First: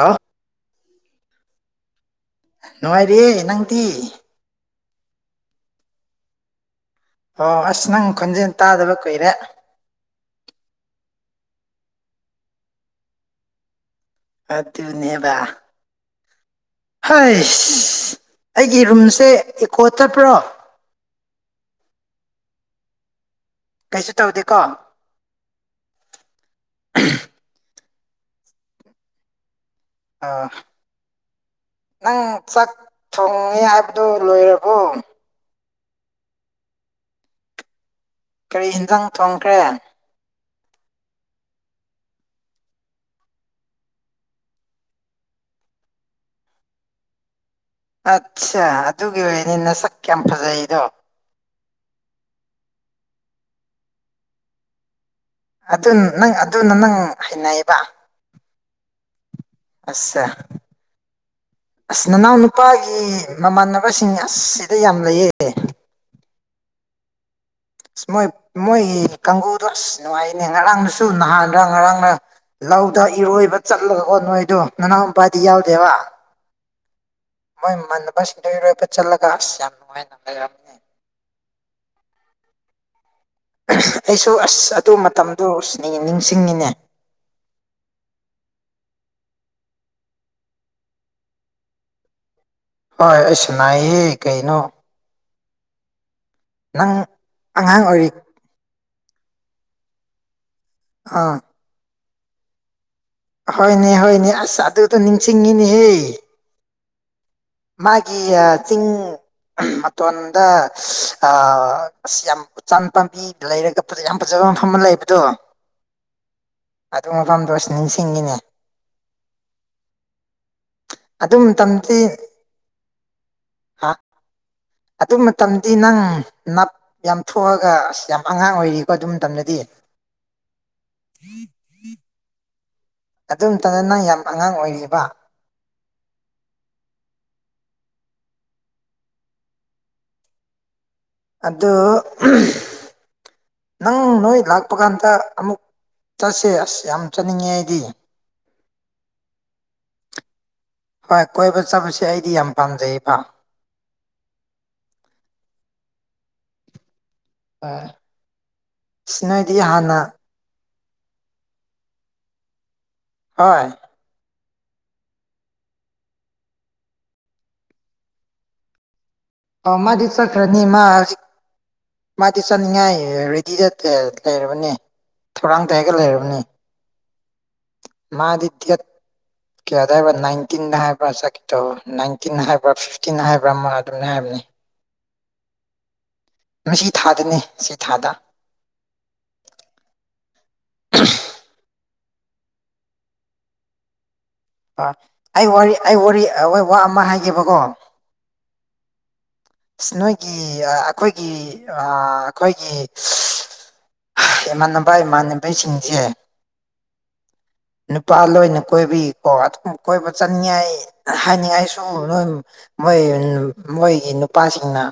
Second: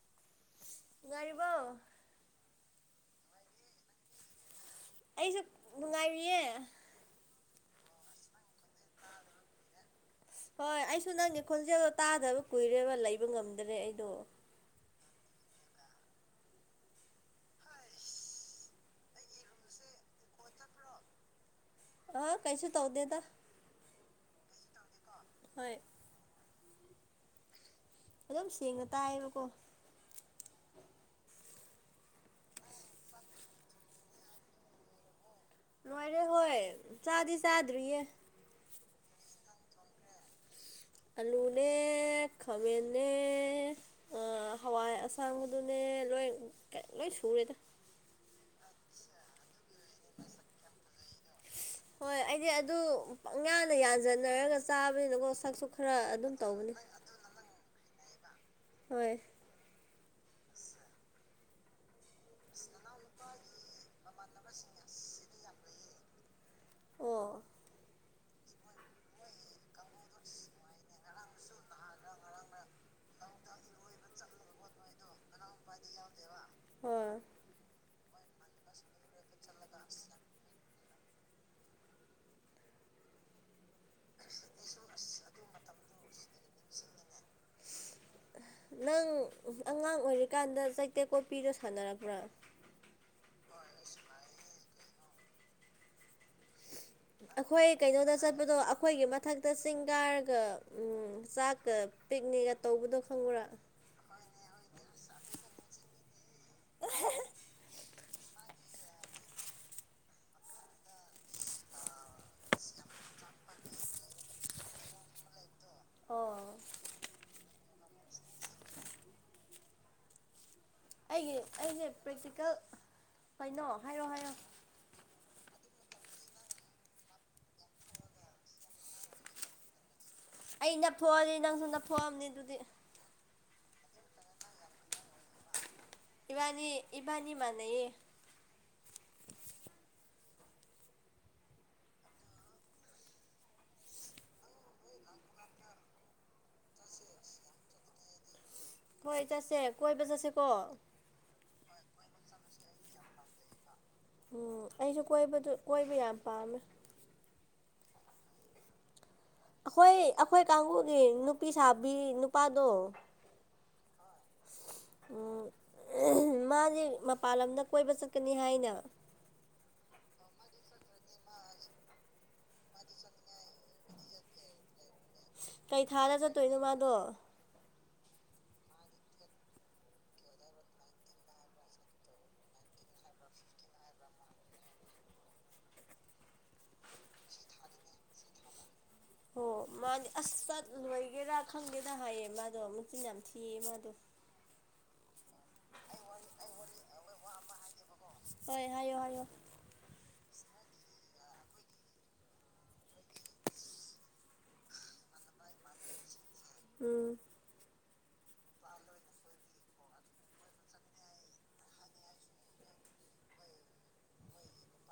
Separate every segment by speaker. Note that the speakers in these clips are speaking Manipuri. Speaker 1: ꯑꯥꯎ
Speaker 2: ꯉꯔꯤꯕ
Speaker 1: ꯥꯏꯔꯦ ꯅꯪꯗꯤꯤ
Speaker 2: ꯑꯩꯁꯨ ꯅꯨꯡꯉꯥꯏꯔꯤꯌꯦ
Speaker 1: ꯑꯣ ꯑꯁ ꯅꯪ ꯈꯣꯟꯖꯦꯜ ꯇꯥꯗꯕ ꯀꯨꯏꯔꯦ
Speaker 2: ꯍꯣꯏ ꯑꯩꯁꯨ ꯅꯪꯒꯤ ꯈꯣꯟꯖꯦꯜꯗꯣ ꯇꯥꯗꯕ ꯀꯨꯏꯔꯦꯕ ꯂꯩꯕ ꯉꯝꯗ꯭ꯔꯦ ꯑꯩ
Speaker 1: ꯇ ꯍꯣꯏ ꯑꯩꯒꯤ ꯔꯨꯝꯁꯦ ꯏꯀꯣ ꯆꯠꯄ꯭ꯔꯣ
Speaker 2: ꯑꯥ ꯀꯩꯁꯨ ꯇꯧꯗꯦꯗ
Speaker 1: ꯀꯩꯁꯨ ꯇꯧꯗꯦꯀꯣ
Speaker 2: ꯍꯣꯏ
Speaker 1: [inaudible]
Speaker 2: ꯑꯗꯨꯝ ꯁꯦꯡꯅ ꯇꯥꯏꯌꯦꯕꯀꯣ
Speaker 1: ꯑꯥ ꯅꯪ ꯆꯥꯛ ꯊꯣꯡꯉꯦ ꯍꯥꯏꯕꯗꯨ ꯂꯣꯏꯔꯕꯣ
Speaker 2: ꯂꯣꯏꯔꯦ ꯍꯣꯏ ꯆꯥꯗꯤ ꯆꯥꯗ꯭ꯔꯤꯌꯦ
Speaker 1: ꯑꯩ ꯌꯦꯟꯖꯥꯡ ꯊꯣꯡꯈ꯭ꯔꯦ
Speaker 2: ꯑꯂꯨꯅꯦ ꯈꯕꯦꯟꯅꯦꯦ ꯍꯋꯥꯏ ꯑꯁꯥꯡꯕꯗꯨꯅꯦ ꯂꯣꯏ ꯂꯣꯏ ꯁꯨꯔꯦꯗ
Speaker 1: ꯑꯠꯁꯥ ꯑꯗꯨꯒꯤ ꯑꯣꯏꯔꯗꯤ ꯅꯁꯛ ꯌꯥꯝ ꯐꯖꯩꯗꯣ
Speaker 2: ꯍꯣꯏ ꯑꯩꯗꯤ ꯑꯗꯨ ꯉꯥꯡꯅ ꯌꯥꯟꯁꯤꯟꯅꯔꯒ ꯆꯥꯕꯅꯤꯅꯀꯣ ꯁꯛꯁꯨ
Speaker 1: ꯑꯗꯨ
Speaker 2: ꯈꯔ
Speaker 1: ꯅꯪ
Speaker 2: ꯑꯗꯨꯝ ꯇꯧꯕꯅꯤ
Speaker 1: ꯑꯗꯨꯅ ꯅꯪ ꯍꯩꯅꯩꯌꯦꯕ
Speaker 2: ꯍꯣꯏ
Speaker 1: ꯑꯆꯥ ꯑꯁ ꯅꯅꯥꯎ ꯅꯨꯄꯥꯒꯤ ꯃꯃꯥꯟꯅꯕꯁꯤꯡ ꯑꯁ ꯁꯤꯗ ꯌꯥꯝ ꯂꯩꯑ [inaudible]
Speaker 2: ꯑꯣ
Speaker 1: ꯃꯣꯏ ꯃꯣꯏ ꯀꯥꯡꯒꯨꯗꯣ ꯑꯁ ꯅꯨꯡꯉꯥꯏꯅꯦ ꯉꯔꯥꯡꯗꯁꯨ ꯅꯍꯥꯟꯗ ꯉꯔꯥꯡꯅ ꯂꯧꯗ ꯏꯔꯣꯏꯕ ꯆꯠꯂꯒꯀꯣ ꯅꯣꯏꯗꯣ ꯅꯅꯥꯎ ꯅꯨꯄꯥꯗꯤ ꯌꯥꯎꯗꯦꯕ
Speaker 2: ꯑꯣ
Speaker 1: ꯃꯣꯏ ꯏꯃꯥꯟꯅꯕꯁꯤꯡꯗ ꯏꯔꯣꯏꯕ ꯆꯠꯂꯒ ꯑꯁ ꯌꯥꯝ ꯅꯨꯡꯉꯥꯏꯅ ꯂꯩꯔꯝꯃꯦ ꯑꯩꯁꯨ ꯑꯁ ꯑꯗꯨ ꯃꯇꯝꯗꯣ ꯅꯤꯡꯁꯤꯡꯉꯤꯅꯦ
Speaker 2: ꯅꯪ ꯑꯉꯥꯡ ꯑꯣꯏꯔꯤꯀꯥꯟꯗ ꯆꯩꯇꯦꯛ ꯀꯣꯄꯤꯗꯣ ꯁꯥꯟꯅꯔꯕ꯭ꯔꯥ
Speaker 1: ꯍꯣꯏ ꯑꯁꯤꯁꯅꯥꯏꯍꯦ ꯀꯩꯅꯣ ꯅꯪ
Speaker 2: ꯑꯩꯈꯣꯏ
Speaker 1: ꯑꯉꯥꯡ ꯑꯣꯏꯔꯤ
Speaker 2: ꯀꯩꯅꯣꯗ ꯆꯠꯄꯗꯣ ꯑꯩꯈꯣꯏꯒꯤ ꯃꯊꯛꯇ ꯆꯤꯡꯒꯥꯔꯒ ꯎꯝ
Speaker 1: ꯑꯥ
Speaker 2: ꯆꯥꯛꯀ ꯄꯤꯛꯅꯤꯒ ꯇꯧꯕꯗꯣ ꯈꯪꯕ꯭ꯔꯥ
Speaker 1: ꯍꯣꯏꯅꯦ ꯍꯣꯏꯅꯦ ꯑꯁ ꯑꯗꯨꯗꯣ ꯅꯤꯡꯁꯤꯡꯉꯤꯅꯦꯍꯦ
Speaker 2: ꯑ
Speaker 1: ꯃꯥꯒꯤ ꯆꯤꯡꯤꯡ ꯃꯇꯣꯟꯗ ꯌꯥꯝ ꯎꯆꯥꯟ ꯄꯥꯝꯕꯤ ꯂꯩꯔꯒ ꯌꯥꯝ ꯐꯖꯕ ꯑꯗꯨ ꯃꯐꯝ ꯑꯃ ꯂꯩꯕꯗꯣ
Speaker 2: ꯑꯣ
Speaker 1: ꯑꯗꯨ ꯃꯐꯝꯗꯣ ꯁꯤ ꯅꯤꯡꯁꯤꯡꯒꯤꯅꯦ [inaudible]
Speaker 2: ꯑꯩꯒꯤ ꯑꯩꯁꯦ ꯄ꯭ꯔꯦꯛꯇꯤꯀꯦꯜ ꯀꯩꯅꯣ
Speaker 1: ꯍꯥ
Speaker 2: ꯍꯥꯏꯌꫭ ꯍꯥꯏꯌꫭ
Speaker 1: ꯑꯗꯨ ꯃꯇꯝꯗꯤ ꯅꯪ ꯅꯞ ꯌꯥꯝ ꯊꯣꯛꯑꯒ ꯑꯁ ꯌꯥꯝ ꯑꯉꯥꯡ ꯑꯣꯏꯔꯤꯀꯣ ꯑꯗꯨ ꯃꯇꯝꯗꯗꯤ
Speaker 2: ꯑꯩꯅꯞ ꯊꫭꯛꯑꯗꯤ ꯅꯪꯁꯨꯅꯞ ꯊꫭꯛꯑꯝꯅꯤ ꯑꯗꯨꯗꯤ
Speaker 1: ꯑꯗꯨꯝꯇꯗꯅ ꯌꯥꯝ ꯑꯉꯥꯡ ꯑꯣꯏꯔꯤꯕ
Speaker 2: ꯏꯕꯥꯅꯤ ꯏꯕꯥꯅꯤ ꯃꯥꯅꯩꯌꯦ
Speaker 1: ꯑꯗꯨ ꯅꯪ ꯅꯣꯏ ꯂꯥꯛꯄ ꯀꯥꯟꯗ ꯑꯃꯨꯛ ꯆꯠꯁꯦ ꯑꯁ ꯌꯥꯝ ꯆꯠꯅꯤꯡꯉꯦ ꯑꯩꯗꯤ
Speaker 2: ꯍꯣꯏ ꯆꯠꯁꯦ ꯀꯣꯏ
Speaker 1: ꯍꯣꯏ ꯀꯣꯏꯕ ꯆꯥꯠꯄꯁꯦ ꯑꯩꯗꯤ ꯌꯥꯝ ꯄꯥꯝꯖꯩꯕ
Speaker 2: ꯎꯝ ꯑꯩꯁꯨ ꯀꯣꯏꯕꯗꯨ ꯀꯣꯏꯕ ꯌꯥꯝ ꯄꯥꯝꯃꯦ
Speaker 1: ꯑ ꯅꯣꯏꯗꯤ
Speaker 2: ꯑꯩꯈꯣꯏ
Speaker 1: ꯍꯥꯟꯅ
Speaker 2: ꯑꯩꯈꯣꯏ ꯀꯥꯡꯕꯨꯒꯤ ꯅꯨꯄꯤ ꯁꯥꯕꯤ ꯅꯨꯄꯥꯗꯣ
Speaker 1: ꯍꫭꯏ
Speaker 2: ꯎꯝ ꯃꯥꯁꯦ ꯃꯄꯥꯟ ꯂꯝꯗ ꯀꯣꯏꯕ ꯆꯠꯀꯅꯤ ꯍꯥꯏꯅ
Speaker 1: ꯑꫭꯃꯗꯤ ꯆꯠꯈ꯭ꯔꯅꯤ ꯃꯥ ꯍꯖꯤꯛ ꯃꯥꯗꯤ ꯆꯥꯠꯅꯤꯡꯉꯥꯏ ꯔꯦꯗꯤꯗ ꯂꯩꯔꯕꯅꯦ ꯊꯧꯔꯥꯡ
Speaker 2: ꯀꯩ
Speaker 1: ꯇꯧꯔꯒ
Speaker 2: ꯊꯥꯗ
Speaker 1: ꯂꯩꯔꯕꯅꯤ
Speaker 2: ꯆꯠꯇꯣꯏꯅꯣ ꯃꯥꯗꯣ
Speaker 1: ꯃꯥꯗꯤ ꯗꯦꯠ ꯀꯌꯥꯗ ꯍꯥꯏꯕ ꯅꯥꯏꯟꯇꯤꯟ ꯍꯥꯏꯕ꯭ꯔ ꯆꯠꯀꯦ ꯇ ꯅꯥꯏꯟꯇꯤꯟ ꯍꯥꯏꯕ꯭ꯔ ꯐꯤꯐꯇꯤꯟ ꯍꯥꯏꯕ꯭ꯔ ꯑꯃ ꯑꯗꯨꯝꯅ ꯍꯥꯏꯕꯅꯦ ꯉꯁꯤ ꯊꯥꯗꯅꯦ ꯁꯤ ꯊꯥꯗ
Speaker 2: ꯍꫭ ꯃꯥꯅꯤ ꯑꯁ ꯆꯠꯂꫭꯏꯒꯦꯔ ꯈꯪ ꯆꯦꯅ ꯍꯥꯏꯌꯦ ꯃꯥꯗꯣ ꯃꯆꯤꯟ ꯌꯥꯝ ꯊꯤꯌꯦ ꯃꯥꯗꯣ
Speaker 1: ꯑꯩ ꯋꯥꯔꯤ ꯑꯩ ꯋꯥꯔꯤ ꯋꯥ ꯑꯃ ꯍꯥꯏꯒꯦꯕꯀꯣ
Speaker 2: ꯍꫭꯏ ꯍꯥꯏꯌꯣ ꯍꯥꯏꯌꯣ
Speaker 1: ꯅꯣꯏꯒꯤ ꯑꯩꯈꯣꯏꯒꯤ ꯑ ꯑꯩꯈꯣꯏꯒꯤ ꯏꯃꯥꯟꯅꯕ ꯏꯃꯥꯟꯅꯕꯁꯤꯡꯁꯦ
Speaker 2: ꯎꯝ
Speaker 1: ꯅꯨꯄꯥ ꯂꯣꯏꯅ ꯀꯣꯏꯕꯒꯤꯀꯣ ꯑꯗꯨꯝ ꯀꯣꯏꯕ ꯆꯠꯅꯤꯡꯉꯥꯏ ꯍꯥꯏꯅꯤꯡꯉꯥꯏꯁꯨ ꯅꯣꯏ ꯃꯣꯏ ꯃꯣꯏꯒꯤ ꯅꯨꯄꯥꯁꯤꯡꯅ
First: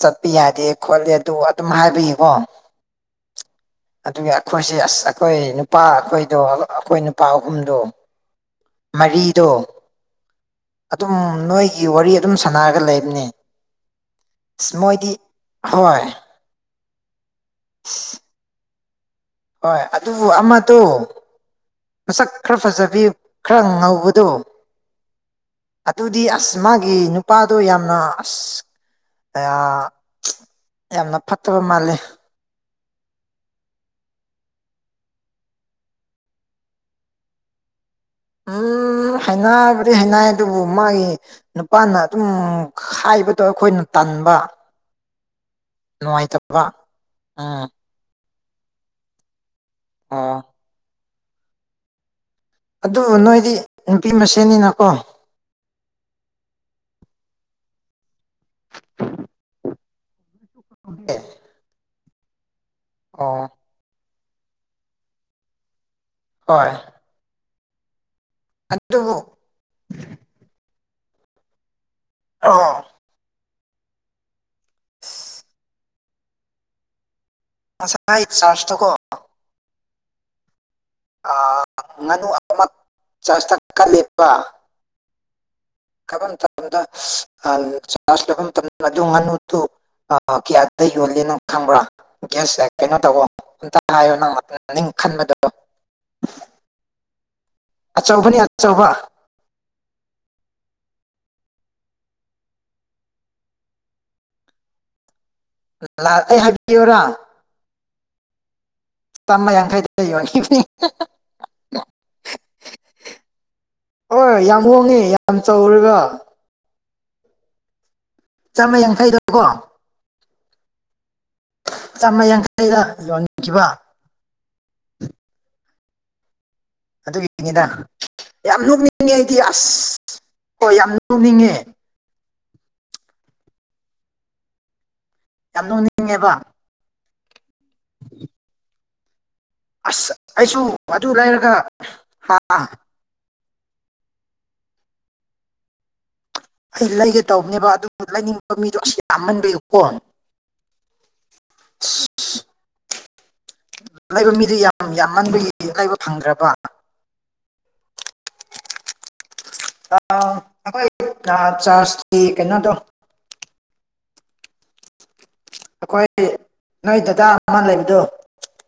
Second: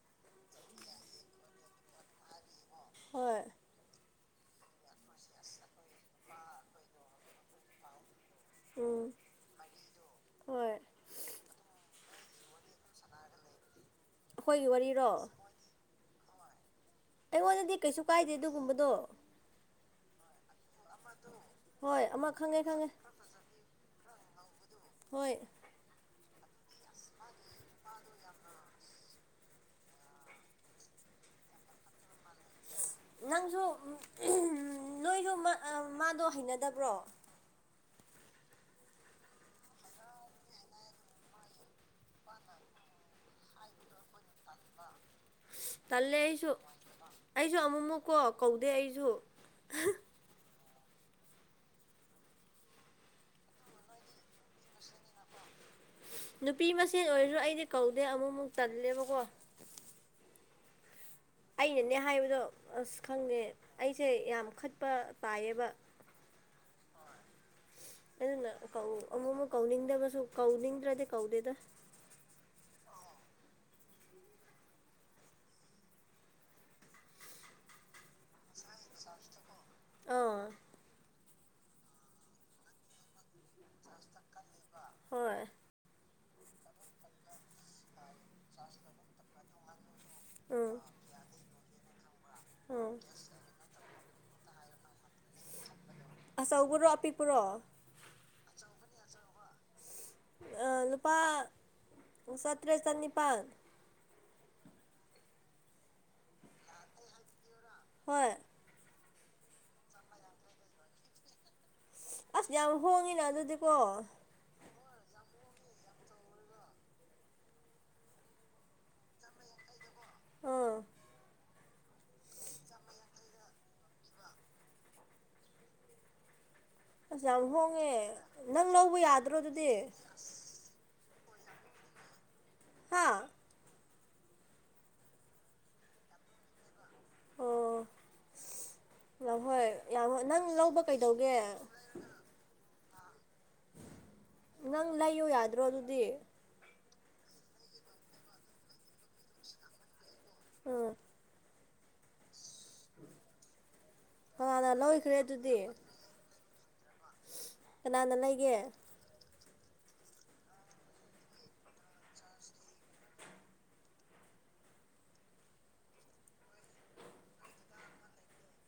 Speaker 1: ꯆꯠꯄ ꯌꯥꯗꯦ ꯈꯣꯠꯂꯦ ꯑꯗꯨ ꯑꯗꯨꯝ ꯍꯥꯏꯕꯒꯤꯀꯣ
Speaker 2: ꯍꯣꯏ
Speaker 1: ꯑꯗꯨꯒꯤ ꯑꯩꯈꯣꯏꯁꯦ ꯑꯁ ꯑꯩꯈꯣꯏ ꯅꯨꯄꯥ ꯑꯩꯈꯣꯏꯗꯣ ꯑꯩꯈꯣꯏ ꯅꯨꯄꯥ ꯑꯍꯨꯝꯗꯣ
Speaker 2: ꯎꯝ
Speaker 1: ꯃꯔꯤꯗꯣ
Speaker 2: ꯍꯣꯏ
Speaker 1: ꯑꯗꯨꯝ ꯅꯣꯏꯒꯤ ꯋꯥꯔꯤ ꯑꯗꯨꯝ ꯁꯥꯟꯅꯔꯒ ꯂꯩꯕꯅꯤ
Speaker 2: ꯑꯩꯈꯣꯏꯒꯤ
Speaker 1: ꯑꯁ ꯃꯣꯏꯗꯤ
Speaker 2: ꯋꯥꯔꯤꯔꯣ
Speaker 1: ꯍꯣꯏ
Speaker 2: ꯑꯩꯉꯣꯟꯗꯗꯤ ꯀꯩꯁꯨ ꯀꯥꯏꯗꯦ ꯑꯗꯨꯒꯨꯝꯕꯗꯣ
Speaker 1: ꯍꯣꯏ ꯑꯗꯨꯕꯨ ꯑꯃꯗꯣ
Speaker 2: ꯍꯣꯏ ꯑꯃ
Speaker 1: ꯃꯁꯛ ꯈꯔ
Speaker 2: ꯈꯪꯉꯦ ꯈꯪꯉꯦ
Speaker 1: ꯐꯖꯕꯤ ꯈꯔ ꯉꯧꯕ ꯑꯗꯣ
Speaker 2: ꯍꯣꯏ
Speaker 1: ꯑꯗꯨꯗꯤ ꯑꯁ ꯃꯥꯒꯤ ꯅꯨꯄꯥꯗꯣ ꯌꯥꯝꯅ ꯑꯁ ꯑ ꯌꯥꯝꯅ ꯐꯠꯇꯕ ꯃꯥꯜꯂꯤ
Speaker 2: ꯅꯪꯁꯨ ꯅꯣꯏꯁꯨ ꯃꯥꯗꯣ ꯍꯩꯅꯗꯕ꯭ꯔꯣ
Speaker 1: ꯎꯝ ꯍꯩꯅꯕꯗꯤ ꯍꯩꯅꯩ ꯑꯗꯨꯕꯨ ꯃꯥꯒꯤ ꯅꯨꯄꯥꯅ ꯑꯗꯨꯝ ꯍꯥꯏꯕꯗꯣ ꯑꯩꯈꯣꯏꯅ ꯇ ꯇꯟꯕ
Speaker 2: ꯇꯜꯂꯦ ꯑꯩꯁꯨ
Speaker 1: ꯅꯨꯡꯉꯥꯏꯇꯕ
Speaker 2: ꯑꯩꯁꯨ
Speaker 1: ꯎꯝ
Speaker 2: ꯑꯃꯨꯛꯃꯨꯛꯀꯣ ꯀꯧꯗꯦ ꯑꯩꯁꯨ
Speaker 1: ꯑꯥ ꯑꯗꯨꯕꯨ ꯅꯣꯏꯗꯤ ꯅꯨꯄꯤ ꯃꯁꯦꯟꯅꯤꯅꯀꯣ
Speaker 2: ꯅꯨꯄꯤ ꯃꯁꯦꯟ ꯑꯣꯏꯔꯁꯨ ꯑꯩꯗꯤ ꯀꯧꯗꯦ ꯑꯃꯨꯛꯃꯨꯛ ꯇꯜꯂꯦꯕꯀꯣ
Speaker 1: [inaudible]
Speaker 2: ꯑꯩꯅꯅꯦ ꯍꯥꯏꯕꯗꯣ ꯑꯁ ꯈꯪꯗꯦ
Speaker 1: ꯑꯣ
Speaker 2: ꯑꯩꯁꯦ ꯌꯥꯝ ꯈꯠꯄ ꯇꯥꯏꯌꯦꯕ
Speaker 1: ꯍꯣꯏ
Speaker 2: ꯑꯗꯨꯅ ꯀꯧ
Speaker 1: ꯑꯗꯨꯕꯨ
Speaker 2: ꯑꯃꯨꯛ ꯑꯃꯨꯛ ꯀꯧꯅꯤꯡꯗꯕꯁꯨ ꯀꯧꯅꯤꯡꯗ꯭ꯔꯗꯤ ꯀꯧꯗꯦꯗ
Speaker 1: ꯑꯥ ꯁꯥꯏ ꯆꯥꯔꯁꯇ ꯀꯣ
Speaker 2: ꯑꯥ
Speaker 1: ꯉꯥꯅꯨ ꯑꯃ ꯆꯇ ꯀ ꯂꯦꯄ
Speaker 2: ꯍꯣꯏ
Speaker 1: ꯀ ꯃꯇꯝꯗ ꯆ ꯃꯇꯝꯗ ꯑꯗꯨ ꯉꯅꯨ ꯑ
Speaker 2: ꯎꯝ
Speaker 1: ꯀꯌꯥꯇ ꯌꯣꯜꯂꯤꯅꯣ ꯈꯪꯕ꯭ꯔꯥ ꯒ꯭ꯌꯥꯁ
Speaker 2: ꯎꯝ
Speaker 1: ꯀꯩꯅꯣ ꯇꯧꯕꯣ ꯍꯥꯏꯌꯣ ꯅꯪꯥꯛꯇ ꯈꯟꯕꯗꯣ
Speaker 2: ꯑꯆꯧꯕ ꯄꯨꯨꯔꯣ ꯑꯄꯤꯛꯄꯨꯔꯣ
Speaker 1: ꯑꯆꯧꯕꯅꯤ ꯑꯆꯧꯕ
Speaker 2: ꯑ ꯂꯨꯄꯥ ꯁꯇ꯭ꯔꯦ ꯆꯅꯤꯄꯥꯜ
Speaker 1: ꯑꯩ ꯍꯥꯏꯕꯤꯌꯣꯔꯥ
Speaker 2: ꯍꯣꯏ
Speaker 1: ꯆ ꯃꯌꯥꯈꯩꯗ ꯂꯩ
Speaker 2: ꯑꯁ ꯌꯥꯝ ꯍꯣꯡꯉꯤꯅ ꯑꯗꯨꯗꯤꯀꯣ
Speaker 1: ꯍꯣꯏ ꯌꯥꯝ ꯍꯣꯡꯉꯦ ꯌꯥꯝ ꯆꯥꯎꯔꯒ ꯆꯥꯃ ꯌꯥꯡꯈꯩꯗꯀꯣ
Speaker 2: ꯑꯥ
Speaker 1: ꯆꯥꯝꯃ ꯌꯥꯡꯈꯩꯗ ꯌꯣꯟꯅꯤꯡꯈꯤꯕ
Speaker 2: ꯑꯁ ꯌꯥꯝ
Speaker 1: ꯑꯗꯨꯒꯤꯅꯤꯗ
Speaker 2: ꯍꯣꯡꯉꯦ
Speaker 1: ꯌꯥꯝ
Speaker 2: ꯅꯪ ꯂꯧꯕ
Speaker 1: ꯅꯣꯛꯅꯤꯡꯉꯤ
Speaker 2: ꯌꯥꯗ꯭ꯔꯣ
Speaker 1: ꯑꯩꯗꯤ
Speaker 2: ꯑꯗꯨꯗꯤ
Speaker 1: ꯑꯁ ꯍꯣꯏ ꯌꯥꯝ ꯇꯉꯉ
Speaker 2: ꯍꯥ
Speaker 1: ꯌꯥꯝ ꯅꯨꯅꯤꯡꯉꯦꯕ
Speaker 2: ꯑꯣ ꯌꯥꯝ ꯍꯣꯏ ꯌꯥꯝ
Speaker 1: ꯑꯁ
Speaker 2: ꯍꯣꯏ ꯅꯪ
Speaker 1: ꯑꯩꯁꯨ
Speaker 2: ꯂꯧꯕ
Speaker 1: ꯑꯗꯨ ꯂꯩꯔꯒ
Speaker 2: ꯀꯩꯗꯧꯒꯦ
Speaker 1: ꯍꯥ
Speaker 2: ꯅꯪ ꯂꯩꯌꯣ ꯌꯥꯗ꯭ꯔꯣ ꯑꯗꯨꯗꯤ
Speaker 1: ꯑꯩ ꯂꯩꯒꯦ ꯇꯧꯕꯅꯦꯕ ꯑꯗꯨ ꯂꯩꯅꯤꯡꯕ ꯃꯤꯗꯣ ꯑꯁ ꯌꯥꯝꯃꯟꯕꯌꯨꯀꯣ
Speaker 2: ꯎꯝ
Speaker 1: [unintelligible] ꯂꯥꯏꯕ ꯃꯤꯗꯨ
Speaker 2: ꯀꯅꯥꯅ
Speaker 1: ꯌꯥꯝ ꯌꯥꯝ
Speaker 2: ꯂꯧꯈ꯭ꯔꯦ
Speaker 1: ꯉꯟꯕꯒꯤ
Speaker 2: ꯑꯗꯨꯗꯤ
Speaker 1: ꯂꯥꯏꯕ ꯐꯪꯗ꯭ꯔꯕ
Speaker 2: ꯀꯅꯥꯅ ꯂꯩꯒꯦ
Speaker 1: ꯑꯩꯣꯏ ꯆꯥꯔꯖꯇ ꯀꯩꯅꯣ ꯇꯧ ꯑꯩꯈꯣꯏ ꯅꯣꯏ ꯗꯗꯥ ꯑꯃ ꯂꯩꯕꯗꯣ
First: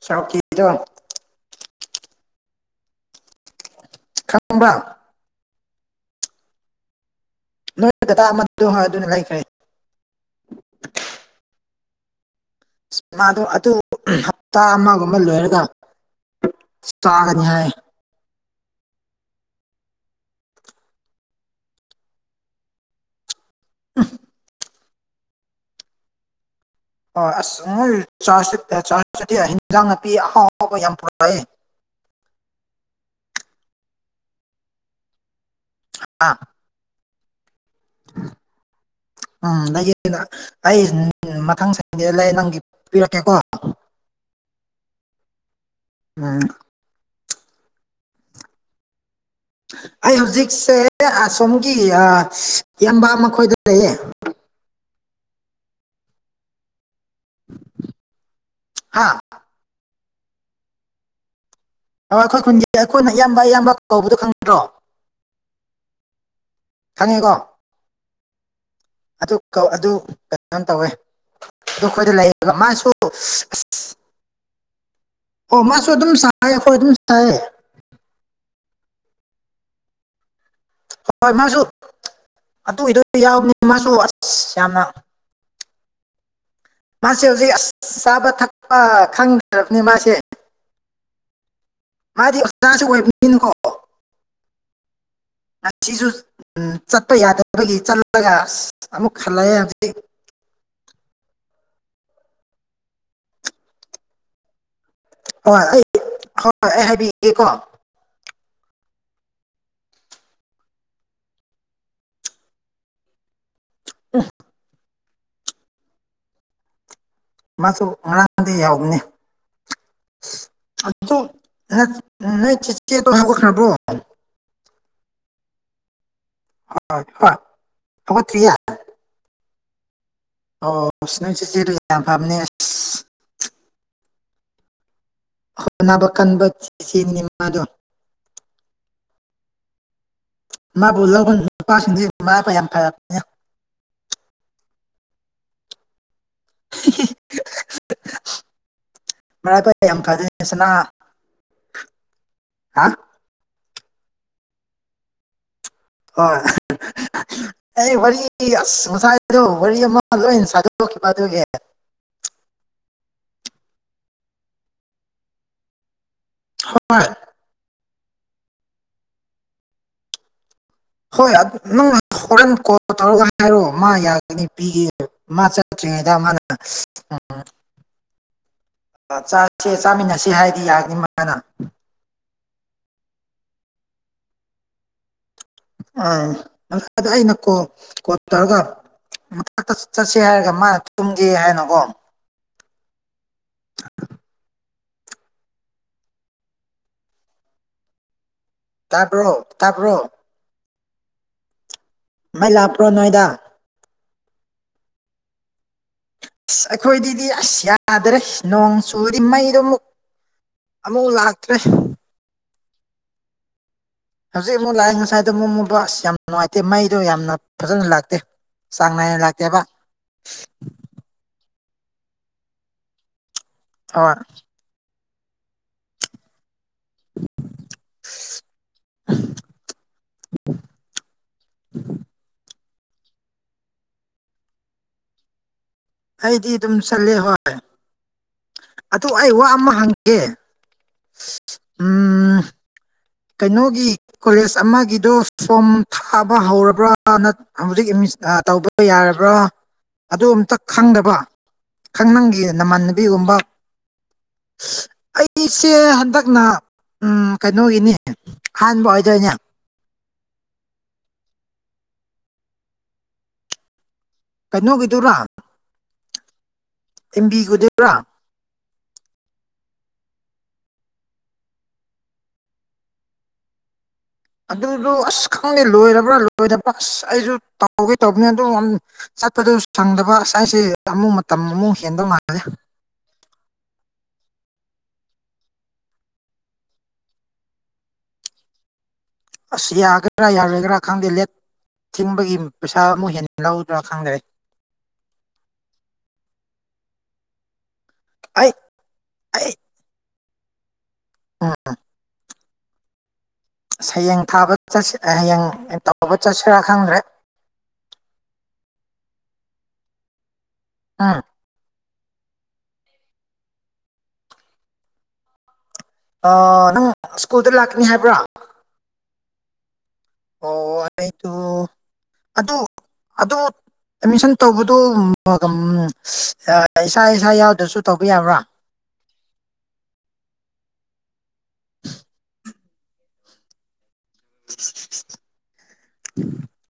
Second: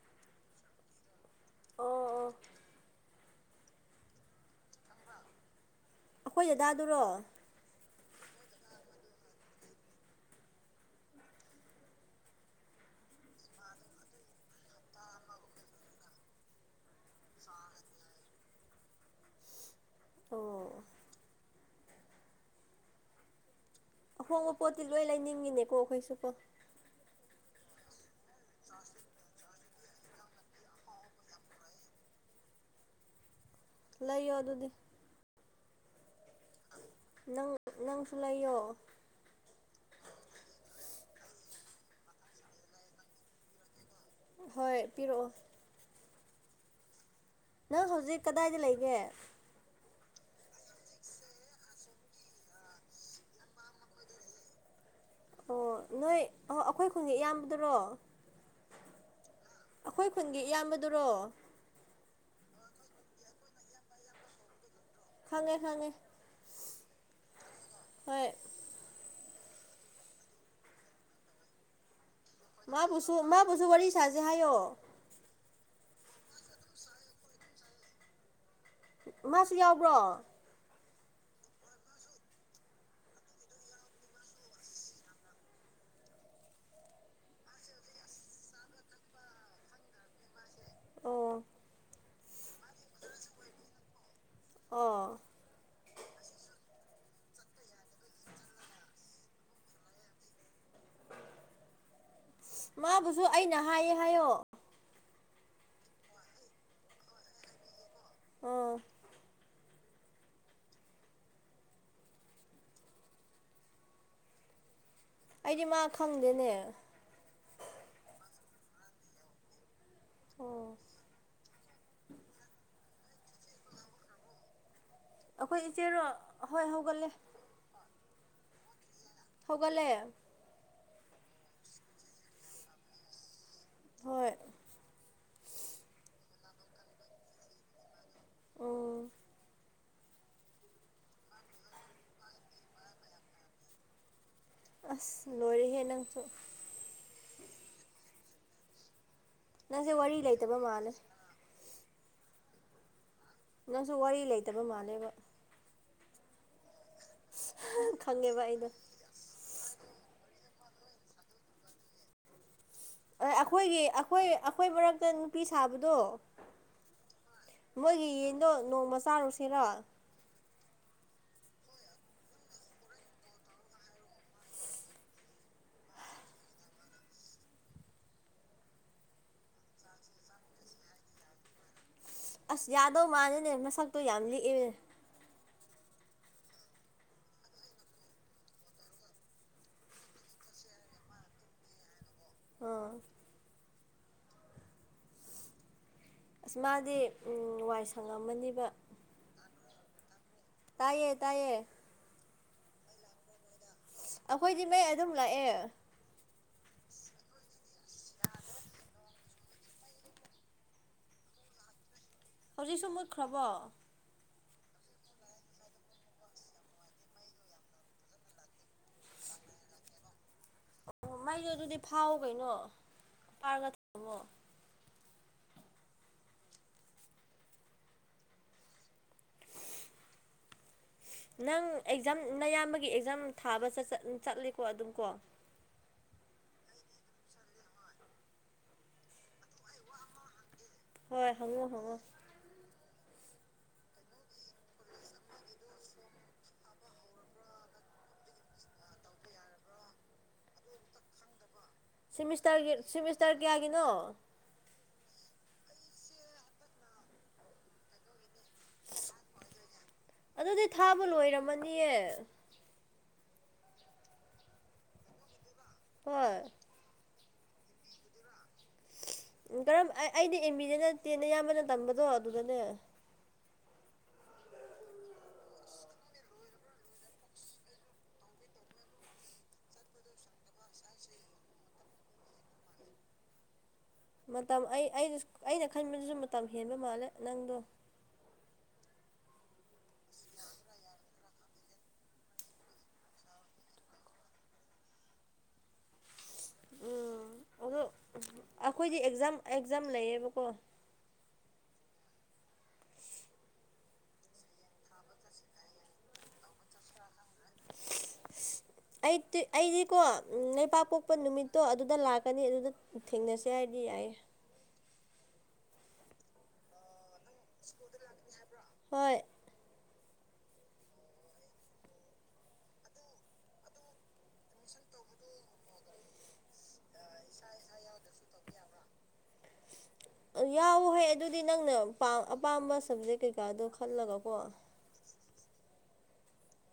Speaker 1: ꯁꯔꯀꯤꯗꯣ
Speaker 2: ꯑꯩꯈꯣꯏ
Speaker 1: ꯈꯪꯕ
Speaker 2: ꯑꯩꯈꯣꯏ ꯑꯖꯗꯥꯗꯨꯔꯣ
Speaker 1: ꯅꯣꯏ ꯗꯗꯥ ꯑꯃꯗ ꯑꯗꯨꯅ ꯂꯩꯈ꯭ꯔꯦ ꯃꯗꯣ ꯑꯗꯨ ꯍꯞꯇꯥ ꯑꯃꯒꯨꯝꯕ ꯂꯣꯏꯔꯒ ꯁꯥꯒꯅꯤꯏ
Speaker 2: ꯑꯣ ꯑꯍꯣꯡꯕ ꯄꯣꯠꯇꯤ ꯂꯣꯏ ꯂꯩꯅꯤꯡꯉꯤꯅꯦꯀꯣ ꯑꯩꯈꯣꯏꯁꯨꯀꯣ
Speaker 1: ꯍꯣꯏ ꯑꯁ ꯅꯣꯏ ꯆꯥꯔ ꯆꯥꯔꯖ ꯆꯗꯤ ꯍꯟꯖꯥꯡ ꯅꯥꯄꯤ ꯑꯍꯥꯎ ꯑꯍꯥꯎꯕ ꯌꯥꯝ ꯄꯨꯔꯛꯑꯦ [unintelligible]
Speaker 2: ꯂꯩꯌꯣ ꯑꯗꯨꯗꯤ
Speaker 1: ꯑꯥ
Speaker 2: ꯅꯪ ꯅꯪꯁꯨ ꯂꯩꯌꯣ
Speaker 1: ꯎꯝ ꯑꯩ ꯎꯝ ꯃꯊꯪ ꯁꯥꯏꯗꯗ ꯂꯩ ꯅꯪꯒꯤ ꯄꯤꯔꯛꯀꯦꯀꯣ
Speaker 2: ꯍꯣꯏ ꯄꯤꯔꯛꯑꯣ
Speaker 1: ꯑ
Speaker 2: ꯅꯪ ꯍꯧꯖꯤꯛ ꯀꯗꯥꯏꯗ ꯂꯩꯒꯦ
Speaker 1: ꯑꯩ ꯍꯧꯖꯤꯛꯁꯦ ꯑꯁꯣꯝꯒꯤ ꯌꯕꯥ ꯃꯈꯣꯏꯗ ꯂꯩꯌꯦ [unintelligible]
Speaker 2: ꯑꯣ ꯅꯣꯏ ꯑꯩꯈꯣꯏ ꯈꯨꯡꯒꯤ ꯏꯌꯥꯝꯕꯗꯨꯔꯣ
Speaker 1: ꯍꯥ
Speaker 2: ꯑꯩꯈꯣꯏ ꯈꯨꯟꯒꯤ ꯏꯌꯥꯝꯕꯗꯨꯔꯣ
Speaker 1: ꯑꯣ ꯑꯩꯈꯣꯏ ꯈꯨꯟꯒꯤ ꯑꯩꯈꯣꯏꯅ ꯑꯌꯥꯝꯕ ꯑꯌꯥꯝꯕ ꯀꯧꯕꯗꯣ ꯈꯪꯗ꯭ꯔꯣ
Speaker 2: ꯈꯪꯉꯦ ꯈꯪꯉꯦ
Speaker 1: ꯈꯪꯉꯦꯀꯣ
Speaker 2: ꯍꯣꯏ
Speaker 1: ꯑꯗꯨ ꯀꯧ ꯑꯗꯨ ꯀꯩꯅꯣꯝ ꯇꯧꯋꯦ ꯑꯗꯨ ꯑꯩꯈꯣꯏꯗ ꯂꯩ
Speaker 2: ꯃꯥꯕꯨꯁꯨ ꯃꯥꯕꯨꯁꯨ ꯋꯥꯔꯤ ꯁꯥꯥꯁꯦ ꯍꯥꯏꯌꯣ
Speaker 1: ꯑꯣ ꯃꯥꯁꯨ ꯑꯗꯨꯝ ꯁꯥꯏꯌꯦ ꯍꯣꯏ ꯑꯗꯨꯝ ꯁꯌꯦ
Speaker 2: ꯃꯥꯁꯨ ꯌꯥꯎꯕ꯭ꯔꯣ
Speaker 1: ꯍꯣꯏꯣꯏ ꯃꯥꯁꯨ ꯑꯗꯨꯏꯗꯣꯏ ꯌꯥꯎꯕꯅꯤ ꯃꯥꯁꯨ ꯑꯁ ꯌꯥꯝꯅ ꯃꯥꯁꯦ ꯍꯧꯖꯤꯛ ꯑꯁ ꯆꯥꯕ ꯊꯛꯄ ꯈꯪꯗ꯭ꯔꯕꯅꯤ ꯃꯥꯁꯦ
Speaker 2: ꯑꯣ
Speaker 1: ꯃꯥꯗꯤꯁꯨꯀꯣ
Speaker 2: ꯑꯣ
Speaker 1: ꯑꯁꯤꯁꯨ ꯆꯠꯄ ꯌꯥꯗꯕꯒꯤ ꯆꯠꯂꯒ ꯑꯃꯨꯛ ꯍꯜꯂꯛꯑꯦ ꯍꯧꯖꯤꯛ
Speaker 2: ꯃꯥꯕꯨꯁꯨ ꯑꯩꯅ ꯍꯥꯏꯌꯦ ꯍꯥꯏꯌꯣ
Speaker 1: ꯍꯣꯏ ꯑꯩ ꯍꯣꯏꯣꯏ ꯑꯩ ꯍꯥꯏꯕꯤꯒꯦꯀꯣ
Speaker 2: ꯑꯣ
Speaker 1: ꯑ
Speaker 2: ꯑꯩꯗꯤ ꯃꯥ ꯈꯪꯗꯦꯅꯦ
Speaker 1: ꯃꯥꯁꯨ ꯉꯔꯥꯡꯗꯤ ꯌꯥꯎꯕꯅꯤ
Speaker 2: ꯑꯣ
Speaker 1: ꯅ ꯆ ꯆꯦ ꯇ ꯍ ꯀ ꯈꯅꯔꯕ꯭ꯔꯣ
Speaker 2: ꯑꯩꯈꯣꯏ ꯏꯆꯦꯔꯣ ꯍꯣꯏ ꯍꯧꯒꯠꯂꯦ
Speaker 1: ꯍ ꯍꯣꯏ ꯊꯔꯤ
Speaker 2: ꯍꯧꯒꯂꯦ
Speaker 1: ꯑꯣ ꯁꯤ ꯅꯪꯁꯤ ꯆꯔꯤ ꯂ ꯐꯝꯅꯦꯁ
Speaker 2: ꯍꯣꯏ
Speaker 1: ꯍꯣꯠꯅꯕ ꯀꯟꯕ ꯁꯤꯅꯤꯃꯥꯗꯣ
Speaker 2: ꯎꯝ
Speaker 1: ꯃꯥꯕꯨ ꯂꯧꯕ ꯅꯨꯄꯥꯁꯤꯡꯗ ꯃꯥꯥ ꯐ ꯌꯥꯝ ꯐꯔꯕꯅꯦ
Speaker 2: ꯑꯁ ꯂꯣꯏꯔꯦꯍꯦ ꯅꯪꯁꯨ
Speaker 1: ꯃ ꯀ
Speaker 2: ꯅꯪꯁꯦ
Speaker 1: ꯌꯥꯝ
Speaker 2: ꯋꯥꯔꯤ ꯂꯩꯇꯕ
Speaker 1: ꯈꯗꯁꯅꯥ
Speaker 2: ꯃꯥꯜꯂꯦ
Speaker 1: ꯍꯥ
Speaker 2: ꯅꯪꯁꯨ ꯋꯥꯔꯤ ꯂꯩꯇꯕ ꯃꯥꯜꯂꯦꯕ
Speaker 1: ꯍꯣꯏ ꯑꯩ ꯋꯥꯔꯤ
Speaker 2: ꯈꯪꯉꯦꯕ ꯑꯩꯗꯣ
Speaker 1: ꯑꯁ ꯉꯁꯥꯏꯗꯣ ꯋꯥꯔꯤ ꯑꯃ [unintelligible]
Speaker 2: ꯑꯩꯈꯣꯏꯒꯤ ꯑꯩꯈꯣꯏ ꯑꯩꯈꯣꯏ ꯃꯔꯛꯇ ꯅꯨꯄꯤ ꯁꯥꯕꯗꯣ
Speaker 1: ꯍꯣꯏ
Speaker 2: ꯃꯣꯏꯒꯤ ꯌꯦꯟꯗꯣ ꯅꯣꯡꯃ ꯆꯥꯔꯨꯁꯤꯔꯣ
Speaker 1: ꯍꯣꯏ ꯅꯪ ꯍꯣꯔꯦꯟ ꯀꯣ ꯇꯧꯔꯒ ꯍꯥꯏꯔꯣꯑꯣ ꯃꯥ ꯌꯥꯒꯅꯤ ꯄꯤꯈꯤ ꯃꯥ ꯆꯠꯇ꯭ꯔꯤꯉꯩꯗ ꯃꯥꯅ ꯎꯝ ꯆꯦ ꯆꯥꯃꯤꯟꯅꯁꯦ ꯍꯥꯏꯗꯤ ꯌꯥꯅꯤ ꯃꯥꯅ
Speaker 2: ꯑꯁ ꯌꯥꯗꯧ ꯃꯥꯜꯂꯅꯦ ꯃꯁꯛꯇꯣ ꯌꯥꯝ ꯂꯤꯛꯑꯦ
Speaker 1: ꯑꯥ ꯑꯩꯅ ꯀꯣ ꯀꯣ ꯇꯔꯒ ꯃꯊꯛꯇ ꯆꯠꯁꯦ ꯍꯥꯏꯔꯒ ꯃꯥꯅ ꯆꯨꯝꯒꯦ ꯍꯥꯏꯅꯀꯣ
Speaker 2: ꯑꯣ ꯑꯁ ꯃꯥꯗꯤ ꯎꯝ ꯋꯥꯏ ꯁꯪꯉꯝꯃꯅꯤ
Speaker 1: ꯇꯕ꯭ꯔꯣ ꯇꯥꯕ꯭ꯔꯣ
Speaker 2: ꯇꯥꯏꯌꯦ ꯇꯥꯏꯌꯦ
Speaker 1: ꯃꯥꯏ ꯂꯥꯛꯄ꯭ꯔꯣ ꯅꯣꯏꯗ
Speaker 2: ꯑꯩꯈꯣꯏꯗꯤ ꯃꯩ ꯑꯗꯨꯝ ꯂꯥꯛꯑꯦ
Speaker 1: ꯑꯁ ꯑꯩꯈꯣꯏꯗꯤꯗꯤ ꯑꯁ ꯌꯥꯗ꯭ꯔꯦ ꯅꯣꯡ ꯆꯨꯔꯤ ꯃꯩꯗꯣ ꯑꯃꯨꯛ ꯑꯃꯨꯛ ꯂꯥꯛꯇ꯭ꯔꯦ
Speaker 2: ꯍꯧꯖꯤꯛꯁꯨ ꯃꯨꯠꯈ꯭ꯔꯕꯣ
Speaker 1: ꯍꯧꯖꯤꯛ ꯑꯃꯨꯛ ꯂꯥꯛꯑꯦ ꯉꯁꯥꯏꯗ ꯑꯃꯨꯛ ꯃꯨꯕ ꯑꯁ ꯌꯥꯝ ꯅꯨꯡꯉꯥꯏꯇꯦ ꯃꯩꯗꯣ ꯌꯥꯝꯅ ꯐꯖꯅ ꯂꯥꯛꯇꯦ ꯆꯥꯡ ꯅꯥꯏꯅ ꯂꯥꯛꯇꯦꯕ
Speaker 2: ꯑꯩꯗꯣ ꯑꯗꯨꯗꯤ ꯐꯥꯎꯑꯣ ꯀꯩꯅꯣ ꯐꯥꯔꯒ ꯊꯝꯃꯣ
Speaker 1: [unintelligible] [unintelligible] [inaudible]
Speaker 2: ꯅꯪ ꯑꯦꯛꯖꯥꯝ ꯅꯌꯥꯝꯕꯒꯤ ꯑꯦꯛꯖꯥꯝ ꯊꯥꯕ ꯆꯠꯂꯦꯀꯣ ꯑꯗꯨꯝ ꯀꯣ
Speaker 1: ꯑꯩꯗꯤ ꯑꯗꯨꯝ ꯆꯠꯂꯦ ꯍꯣꯏ ꯑꯗꯨ ꯑꯩ ꯋꯥ ꯑꯃ ꯍꯪꯒꯦ
Speaker 2: ꯍꯣꯏ ꯍꯪꯉꯣ ꯍꯪꯉꯣ
Speaker 1: ꯎꯝ ꯀꯩꯅꯣꯒꯤ ꯀꯣꯂꯦꯖ ꯑꯃꯒꯤꯗꯣ ꯐꯣꯝ ꯊꯥꯕ ꯍꯧꯔꯕ꯭ꯔꯥ ꯅ ꯍꯧꯖꯤꯛ ꯇꯧꯕ ꯌꯥꯔꯕ꯭ꯔꯥ ꯑꯗꯨ ꯑꯝꯇ ꯈꯪꯗꯕ ꯈꯪ ꯅꯪꯒꯤ
Speaker 2: ꯁꯤꯃꯤꯁꯇꯔꯒꯤ ꯁꯤꯃꯤꯁꯇꯔ
Speaker 1: ꯅꯃꯥꯟꯅꯕꯤꯒꯨꯝꯕ
Speaker 2: ꯀꯌꯥꯒꯤꯅꯣ
Speaker 1: ꯑꯩꯒꯤꯁꯦ ꯍꯟꯗꯛꯅ ꯎ ꯀꯩꯅꯣꯒꯤꯅꯦ ꯑꯍꯥꯟꯕ ꯑꯣꯏꯗꯣꯏꯅꯦ
Speaker 2: ꯑꯗꯨꯗꯤ ꯊꯥꯕ ꯂꯣꯏꯔꯝꯃꯅꯤꯌꯦ
Speaker 1: ꯀꯩꯅꯣ ꯀꯩꯗꯧꯔꯥ
Speaker 2: ꯍꯣꯏ
Speaker 1: ꯀꯨꯝꯕꯤꯒꯤꯗꯨꯔꯥ
Speaker 2: ꯀꯔꯝ ꯑꯩꯗꯤ ꯑꯦꯝꯕꯤꯗꯅ ꯇꯦꯟꯅ ꯑꯌꯥꯝꯕꯅ ꯇꯝꯕꯗꯣ ꯑꯗꯨꯗꯅꯦ
Speaker 1: ꯑꯗꯨꯗꯨ ꯑꯁ ꯈꯪꯗꯦ ꯂꯣꯏꯔꯕ꯭ꯔꯥ ꯂꯣꯏꯗꯕ꯭ꯔꯥ ꯑꯁ ꯑꯩꯁꯨ ꯇꯧꯒꯦ ꯇꯧꯕꯅꯤ ꯑꯗꯨ ꯆꯠꯄꯗꯨ ꯁꯪꯗꯕ ꯉꯁꯥꯏꯁꯦ ꯑꯃꯨꯛ ꯃꯇꯝ ꯑꯃꯨꯛ ꯍꯦꯟꯕꯧ ꯃꯥꯦ
Speaker 2: ꯃꯇꯝ ꯑꯩ ꯑꯩꯅ ꯈꯟꯕꯗꯨꯁꯨ ꯃꯇꯝ ꯍꯦꯟꯕ ꯃꯥꯜꯂꯦ ꯅꯪꯗꯣ
Speaker 1: ꯑꯁ ꯌꯥꯒꯦꯔꯥ ꯌꯥꯔꯣꯏꯒꯦꯔꯥ ꯈꯪꯗꯦ ꯂꯦꯠ ꯊꯤꯡꯕꯒꯤ ꯄꯩꯁꯥ ꯑꯃꯨꯛ ꯍꯦꯟꯅ ꯂꯧꯗ꯭ꯔꯥ ꯈꯪꯗꯔꯦ
Speaker 2: ꯎꯝ ꯑꯗꯣ
Speaker 1: ꯑꯩ
Speaker 2: ꯑꯩꯈꯣꯏꯗꯤ ꯑꯦꯛꯖꯥꯝ
Speaker 1: ꯑꯩ
Speaker 2: ꯑꯦꯛꯖꯥꯝ ꯂꯩꯌꯦꯕꯀꯣ
Speaker 1: [unintelligible] ꯍꯌꯦꯡ ꯊꯥꯕ ꯆꯠ ꯍꯌꯦꯡ ꯇꯧꯕ ꯆꯠꯁꯤꯔꯥ ꯈꯪꯗ꯭ꯔꯦ [unintelligible]
Speaker 2: ꯑꯩ ꯑꯩꯗꯤꯀꯣ ꯂꯩꯄꯥꯛ ꯄꯣꯛꯄ
Speaker 1: ꯎꯝ
Speaker 2: ꯅꯨꯃꯤꯠꯇꯣ ꯑꯗꯨ ꯑꯗꯨ ꯗ ꯂꯥꯛꯀꯅꯤ ꯑꯗꯨꯗ ꯊꯦꯡꯅꯁꯦ ꯍꯥꯏꯔꯗꯤ ꯌꯥꯏꯌꯦ
Speaker 1: ꯑ ꯅꯪ ꯁ꯭ꯀꯨꯜꯗ ꯂꯥꯛꯀꯅꯤ ꯍꯥꯏꯕ꯭ꯔꯥ
Speaker 2: ꯍꯣꯏ
Speaker 1: ꯑꯣ ꯑꯩꯣ ꯑꯗꯨ ꯑꯗꯨ ꯑꯦꯠꯃꯤꯁꯟ ꯇꯧꯕꯗꯨ ꯏꯁꯥ ꯏꯁꯥ ꯌꯥꯎꯗ꯭ꯔꯁꯨ ꯇꯧꯕ ꯌꯥꯕ꯭ꯔꯥ [unintelligible]
Speaker 2: ꯌꯥꯎꯋ ꯍ ꯑꯗꯨꯗꯤ ꯅꯪꯅ ꯑꯄꯥꯝꯕ ꯁꯕꯖꯦꯛ ꯀꯩꯀꯥꯗꯣ ꯈꯜꯂꯒꯀꯣ
Speaker 1: [unintelligible]